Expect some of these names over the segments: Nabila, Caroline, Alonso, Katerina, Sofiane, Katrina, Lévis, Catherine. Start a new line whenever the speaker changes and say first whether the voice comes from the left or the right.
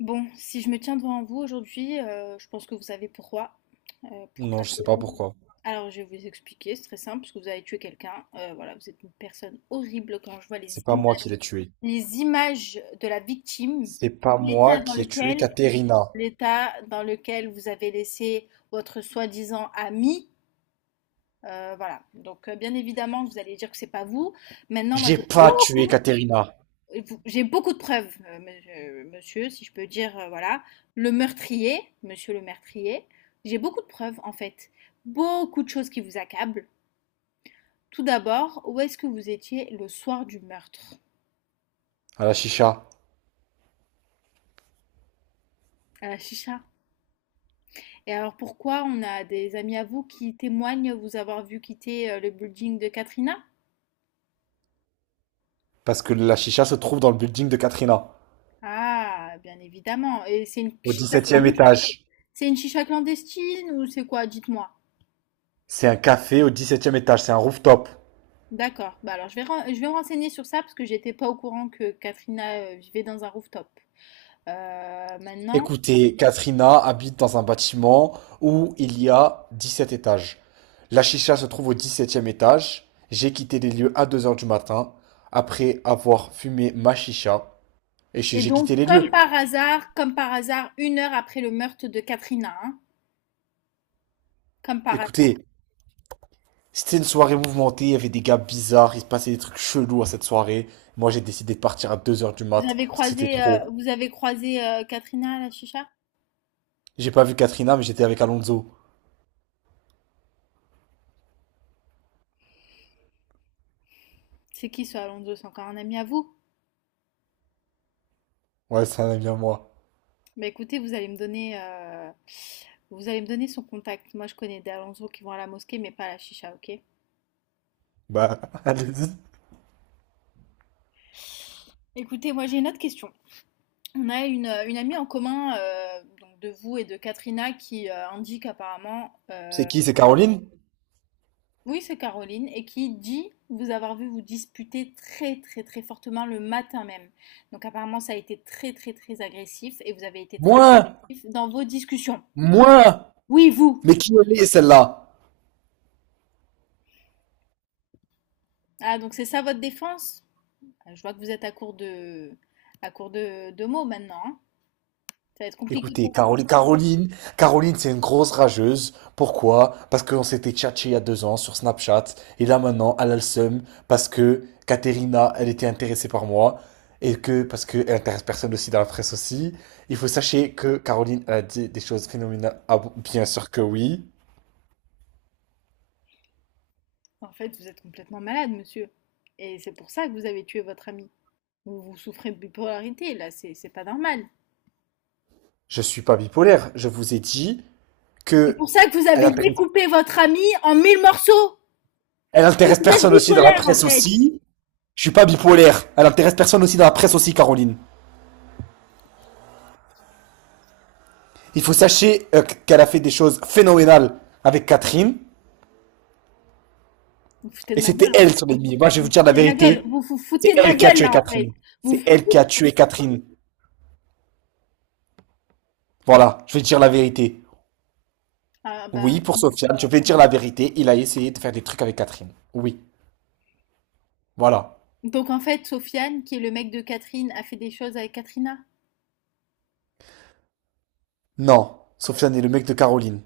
left: Bon, si je me tiens devant vous aujourd'hui, je pense que vous savez pourquoi. Heu, pour
right: Non,
left: quelle
right: je sais pas
left: raison?
right: pourquoi.
left: Alors je vais vous expliquer, c'est très simple, parce que vous avez tué quelqu'un. Voilà, vous êtes une personne horrible quand je vois
right: C'est pas moi qui l'ai tué.
left: les images de la victime,
right: C'est pas
left: l'état
right: moi
left: dans
right: qui ai tué
left: lequel
right: Katerina.
left: l'état dans lequel vous avez laissé votre soi-disant ami. Voilà, donc bien évidemment que vous allez dire que c'est pas vous. Maintenant moi
right: J'ai pas tué Katerina
left: j'ai beaucoup de preuves, monsieur, si je peux dire, voilà. Le meurtrier, monsieur le meurtrier, j'ai beaucoup de preuves en fait. Beaucoup de choses qui vous accablent. Tout d'abord, où est-ce que vous étiez le soir du meurtre?
right: à la chicha.
left: À la chicha. Et alors pourquoi on a des amis à vous qui témoignent vous avoir vu quitter le building de Katrina?
right: Parce que la chicha se trouve dans le building de Katrina.
left: Ah, bien évidemment. Et c'est une
right: Au
left: chicha
right: 17e
left: clandestine?
right: étage.
left: C'est une chicha clandestine ou c'est quoi? Dites-moi.
right: C'est un café au 17e étage. C'est un rooftop.
left: D'accord. Bah, alors je vais me renseigner sur ça parce que j'étais pas au courant que Katrina vivait dans un rooftop. Maintenant.
right: Écoutez, Katrina habite dans un bâtiment où il y a 17 étages. La chicha se trouve au 17e étage. J'ai quitté les lieux à 2 heures du matin après avoir fumé ma chicha et j'ai
left: Et
right: j'ai
left: donc,
right: quitté les lieux.
left: comme par hasard, une heure après le meurtre de Katrina, hein, comme par hasard.
right: Écoutez, c'était une soirée mouvementée, il y avait des gars bizarres, il se passait des trucs chelous à cette soirée. Moi, j'ai décidé de partir à 2 heures du mat, parce que c'était trop.
left: Vous avez croisé Katrina à la chicha?
right: J'ai pas vu Katrina, mais j'étais avec Alonso.
left: C'est qui ce Alonso? C'est encore un ami à vous?
right: Ouais, c'est un ami à moi.
left: Bah écoutez, vous allez me donner son contact. Moi, je connais des Alonso qui vont à la mosquée, mais pas à la chicha, ok?
right: Bah, allez-y.
left: Écoutez, moi j'ai une autre question. On a une amie en commun donc de vous et de Katrina qui indique apparemment,
right: C'est qui, c'est Caroline?
left: oui c'est Caroline, et qui dit vous avoir vu vous disputer très très très fortement le matin même. Donc apparemment ça a été très très très agressif et vous avez été très
right: Moi!
left: agressif dans vos discussions.
right: Moi!
left: Oui, vous.
right: Mais qui elle est, celle-là?
left: Ah donc c'est ça votre défense? Ah, je vois que vous êtes à court de mots maintenant, hein. Ça va être compliqué
right: Écoutez,
left: pour vous.
right: Caroline, Caroline, Caroline, c'est une grosse rageuse. Pourquoi? Parce qu'on s'était tchatché il y a 2 ans sur Snapchat. Et là, maintenant, elle a le seum parce que Katerina, elle était intéressée par moi. Et que, parce qu'elle intéresse personne aussi dans la presse aussi. Il faut sachez que Caroline, elle a dit des choses phénoménales. Ah bon, bien sûr que oui.
left: En fait, vous êtes complètement malade, monsieur. Et c'est pour ça que vous avez tué votre ami. Vous souffrez de bipolarité, là, c'est pas normal.
right: Je suis pas bipolaire. Je vous ai dit
left: C'est
right: que
left: pour ça que vous
right: elle
left: avez
right: intéresse,
left: découpé votre ami en mille morceaux.
right: elle
left: Vous
right: intéresse
left: êtes
right: personne aussi dans la
left: bipolaire, en
right: presse
left: fait.
right: aussi. Je suis pas bipolaire. Elle intéresse personne aussi dans la presse aussi, Caroline. Il faut sachez qu'elle a fait des choses phénoménales avec Catherine.
left: Vous vous foutez
right: Et
left: de ma
right: c'était
left: gueule, hein.
right: elle son ennemi. Moi, je vais
left: Vous
right: vous
left: vous
right: dire la
left: foutez de ma gueule.
right: vérité.
left: Vous vous
right: C'est
left: foutez de ma
right: elle qui a
left: gueule,
right: tué
left: là, en fait.
right: Catherine.
left: Vous
right: C'est
left: vous
right: elle
left: foutez.
right: qui a tué Catherine. Voilà, je vais dire la vérité.
left: Ah, bah,
right: Oui, pour Sofiane, je vais dire la vérité. Il a essayé de faire des trucs avec Catherine. Oui, voilà.
left: donc, en fait, Sofiane, qui est le mec de Catherine, a fait des choses avec Katrina.
right: Non, Sofiane est le mec de Caroline.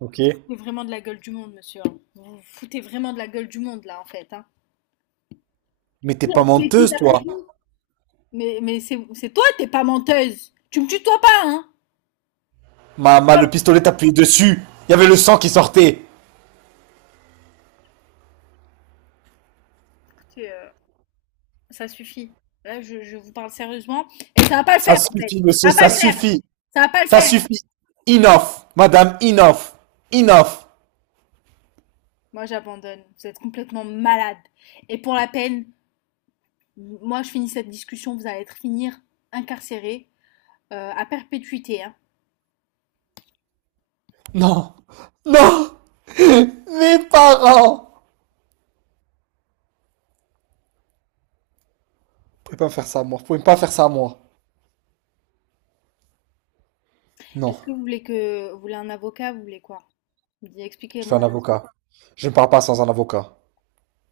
right: Ok.
left: Vous foutez vraiment de la gueule du monde, monsieur, hein. Vous vous foutez vraiment de la gueule du monde, là, en fait, hein.
right: Mais t'es
left: Qui a
right: pas
left: tué qui,
right: menteuse,
left: d'après
right: toi.
left: vous? Mais c'est toi, t'es pas menteuse. Tu me tutoies pas, hein. Ah,
right: Le pistolet t'a appuyé dessus. Il y avait le sang qui sortait.
left: écoutez, ça suffit. Là, je vous parle sérieusement. Et ça va pas le
right: Ça
left: faire, en fait.
right: suffit, monsieur,
left: Ça va pas
right: ça
left: le faire.
right: suffit.
left: Ça va pas le
right: Ça
left: faire.
right: suffit. Enough, madame, enough. Enough.
left: Moi, j'abandonne. Vous êtes complètement malade. Et pour la peine, moi, je finis cette discussion. Vous allez être finir incarcéré à perpétuité, hein.
right: Non. Non. Mes parents. Vous pouvez pas me faire ça à moi. Vous pouvez pas faire ça à moi. Non.
left: Est-ce que vous voulez un avocat? Vous voulez quoi? Vous dites,
right: Je fais
left: expliquez-moi.
right: un avocat. Je ne parle pas sans un avocat.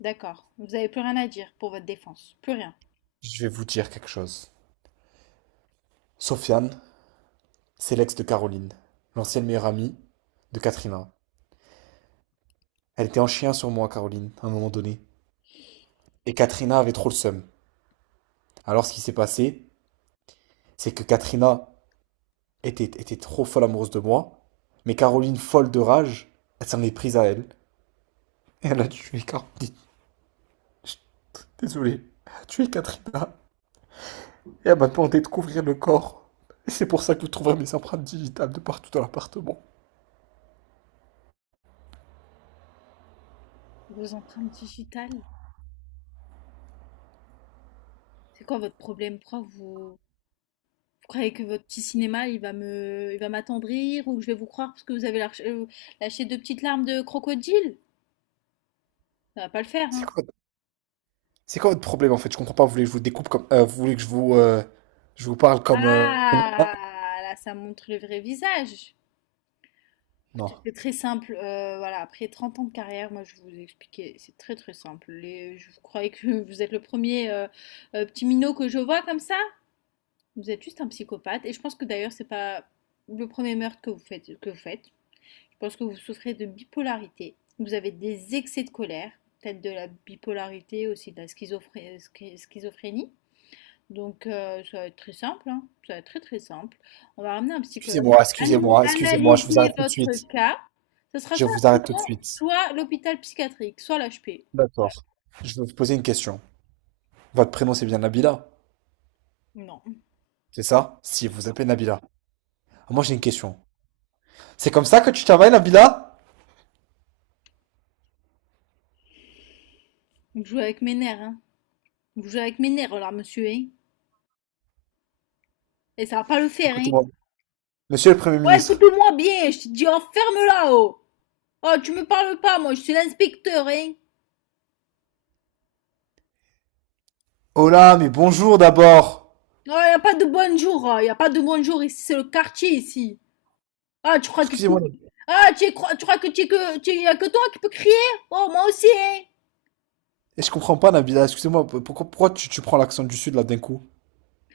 left: D'accord. Vous avez plus rien à dire pour votre défense. Plus rien.
right: Je vais vous dire quelque chose. Sofiane, c'est l'ex de Caroline, l'ancienne meilleure amie de Katrina. Elle était en chien sur moi, Caroline, à un moment donné. Et Katrina avait trop le seum. Alors ce qui s'est passé, c'est que Katrina était trop folle amoureuse de moi, mais Caroline, folle de rage, elle s'en est prise à elle. Et elle a tué Caroline. Je désolé, tu es Katrina et elle m'a demandé de couvrir le corps. Et c'est pour ça que vous trouverez mes empreintes digitales de partout dans l'appartement.
left: Vos empreintes digitales. C'est quoi votre problème? Pourquoi vous? Vous croyez que votre petit cinéma, il va m'attendrir ou que je vais vous croire parce que vous avez lâché deux petites larmes de crocodile? Ça va pas le faire, hein.
right: C'est quoi, c'est quoi votre problème en fait? Je comprends pas, vous voulez que je vous découpe comme, vous voulez que je vous, je vous parle comme,
left: Ah, là, ça montre le vrai visage. Écoutez,
right: non.
left: c'est très simple. Voilà, après 30 ans de carrière, moi, je vous ai expliqué, c'est très très simple. Les, je vous croyais que vous êtes le premier petit minot que je vois comme ça. Vous êtes juste un psychopathe. Et je pense que d'ailleurs, c'est pas le premier meurtre que vous faites, parce que vous souffrez de bipolarité, vous avez des excès de colère, peut-être de la bipolarité aussi, de la schizophrénie. Donc ça va être très simple, hein, ça va être très très simple. On va ramener un psychologue
right: Excusez-moi, excusez-moi, excusez-moi, je vous
left: Analyser
right: arrête tout de
left: votre
right: suite.
left: cas. Ce sera
right: Je
left: soit
right: vous
left: la
right: arrête tout de
left: prison,
right: suite.
left: soit l'hôpital psychiatrique, soit l'HP.
right: D'accord. Je vais vous poser une question. Votre prénom c'est bien Nabila,
left: Non.
right: c'est ça? Si,
left: Non.
right: vous appelez Nabila. Ah, moi
left: Ok.
right: j'ai une question. C'est comme ça que tu travailles, Nabila?
left: Vous jouez avec mes nerfs, hein. Vous jouez avec mes nerfs, là, monsieur, hein. Et ça va pas le faire, hein.
right: Écoutez-moi. Monsieur le Premier
left: Ouais,
right: ministre.
left: écoute-moi bien, je te dis, enferme là-haut. Oh, tu me parles pas, moi, je suis l'inspecteur, hein.
right: Oh là, mais bonjour d'abord.
left: Ah, y a pas de bonjour, hein. Y a pas de bonjour ici, c'est le quartier ici. Ah, tu crois que tu,
right: Excusez-moi,
left: ah, tu crois que tu y a que toi qui peux crier? Oh, moi aussi, hein.
right: et je comprends pas, Nabila. Excusez-moi, pourquoi, pourquoi tu prends l'accent du sud là d'un coup?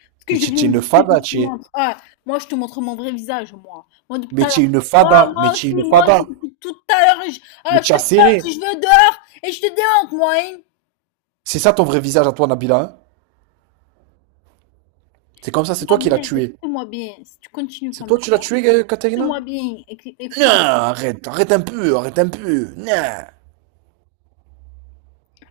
left: Est
right: Mais
left: que je
right: tu es
left: viens,
right: une fada,
left: je te
right: tu es,
left: montre. Ah, moi, je te montre mon vrai visage, moi. Moi, depuis tout
right: mais
left: à
right: tu es
left: l'heure.
right: une
left: Oh,
right: fada, mais tu es une
left: moi aussi,
right: fada,
left: depuis tout à l'heure, ah,
right: mais
left: je
right: tu
left: te
right: as
left: parle
right: serré.
left: si je veux dehors et je te démontre, moi, hein.
right: C'est ça ton vrai visage à toi, Nabila, hein? C'est comme ça, c'est toi
left: Écoute-moi
right: qui l'as
left: bien,
right: tué.
left: écoute-moi bien. Si tu continues
right: C'est
left: comme
right: toi tu
left: ça,
right: l'as tué, Katerina?
left: écoute-moi bien,
right: Non,
left: écoute-moi.
right: arrête, arrête un peu, non.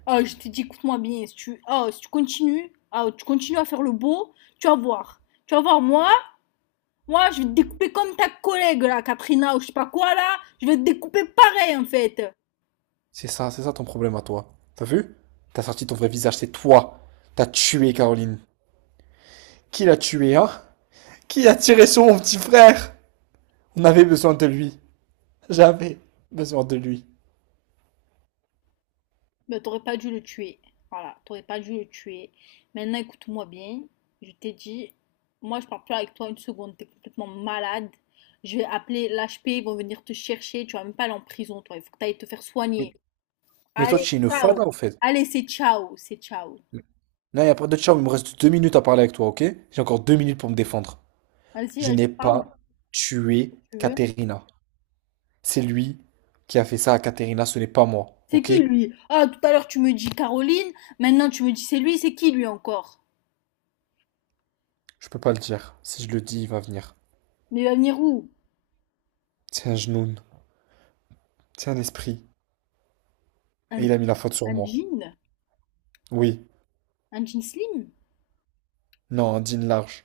left: Ah, je te dis, écoute-moi bien, si tu, ah, si tu continues, ah, tu continues à faire le beau, tu vas voir. Tu vas voir, moi, je vais te découper comme ta collègue, là, Katrina, ou je sais pas quoi, là. Je vais te découper pareil, en fait.
right: C'est ça ton problème à toi. T'as vu? T'as sorti ton vrai visage, c'est toi. T'as tué Caroline. Qui l'a tué, hein? Qui a tiré sur mon petit frère? On avait besoin de lui. J'avais besoin de lui.
left: Ben, t'aurais pas dû le tuer. Voilà, t'aurais pas dû le tuer. Maintenant, écoute-moi bien. Je t'ai dit, moi, je parle plus avec toi une seconde. T'es complètement malade. Je vais appeler l'HP, ils vont venir te chercher. Tu vas même pas aller en prison, toi. Il faut que t'ailles te faire soigner.
right: Mais toi,
left: Allez,
right: tu es une
left: ciao.
right: fada en fait.
left: Allez, c'est ciao, c'est ciao.
right: Là, il n'y a pas de chat, il me reste 2 minutes à parler avec toi, ok? J'ai encore 2 minutes pour me défendre.
left: Vas-y,
right: Je
left: vas-y,
right: n'ai
left: parle.
right: pas
left: Si
right: tué
left: tu veux.
right: Katerina. C'est lui qui a fait ça à Katerina, ce n'est pas moi,
left: C'est
right: ok?
left: qui lui? Ah, tout à l'heure tu me dis Caroline, maintenant tu me dis c'est lui, c'est qui lui encore?
right: Je peux pas le dire. Si je le dis, il va venir.
left: Mais il va venir où?
right: C'est un genoun, c'est un esprit. Et
left: Un,
right: il a mis la faute sur
left: un
right: moi.
left: jean?
right: Oui,
left: Un jean slim?
right: non, un jean large,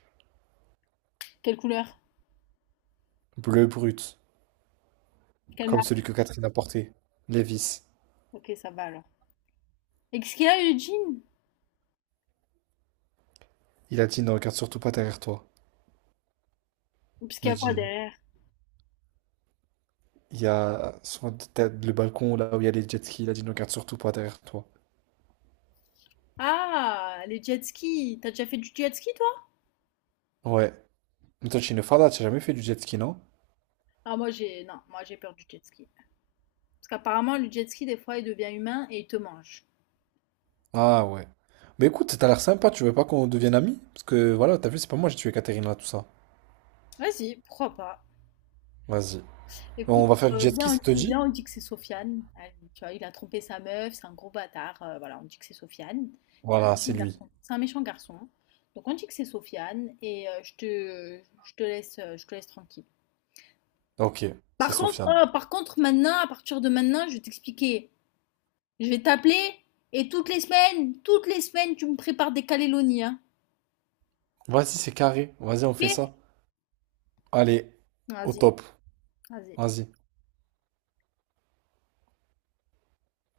left: Quelle couleur?
right: bleu brut,
left: Quelle
right: comme celui
left: marque?
right: que Katerina portait. Lévis.
left: Ok, ça va alors. Et qu'est-ce qu'il a le jean?
right: Il a dit ne regarde surtout pas derrière toi,
left: Parce qu'il y
right: le
left: a quoi
right: jean.
left: derrière?
right: Il y a sur t'as le balcon là où il y a les jet skis. Il a dit ne regarde surtout pas derrière toi.
left: Ah, les jet skis. T'as déjà fait du jet ski toi?
right: Ouais. Mais toi, tu es une farda, t'as jamais fait du jet ski, non?
left: Ah, moi j'ai. Non, moi j'ai peur du jet ski. Parce qu'apparemment le jet ski des fois il devient humain et il te mange.
right: Ah ouais. Mais écoute, t'as l'air sympa, tu veux pas qu'on devienne amis? Parce que voilà, t'as vu, c'est pas moi, j'ai tué Catherine là, tout ça.
left: Vas-y, pourquoi pas?
right: Vas-y. On
left: Écoute,
right: va faire du jet ski, ça te dit?
left: viens, on dit que c'est Sofiane. Allez, tu vois, il a trompé sa meuf, c'est un gros bâtard. Voilà, on dit que c'est Sofiane. C'est un
right: Voilà,
left: méchant
right: c'est lui.
left: garçon. C'est un méchant garçon. Donc on dit que c'est Sofiane et je te laisse tranquille.
right: Ok, c'est
left: Par contre,
right: Sofiane.
left: oh, par contre, maintenant, à partir de maintenant, je vais t'expliquer. Je vais t'appeler et toutes les semaines, tu me prépares des calélonies, hein.
right: Vas-y, c'est carré. Vas-y, on fait
left: Ok.
right: ça. Allez, au
left: Vas-y,
right: top.
left: vas-y.
right: Vas-y.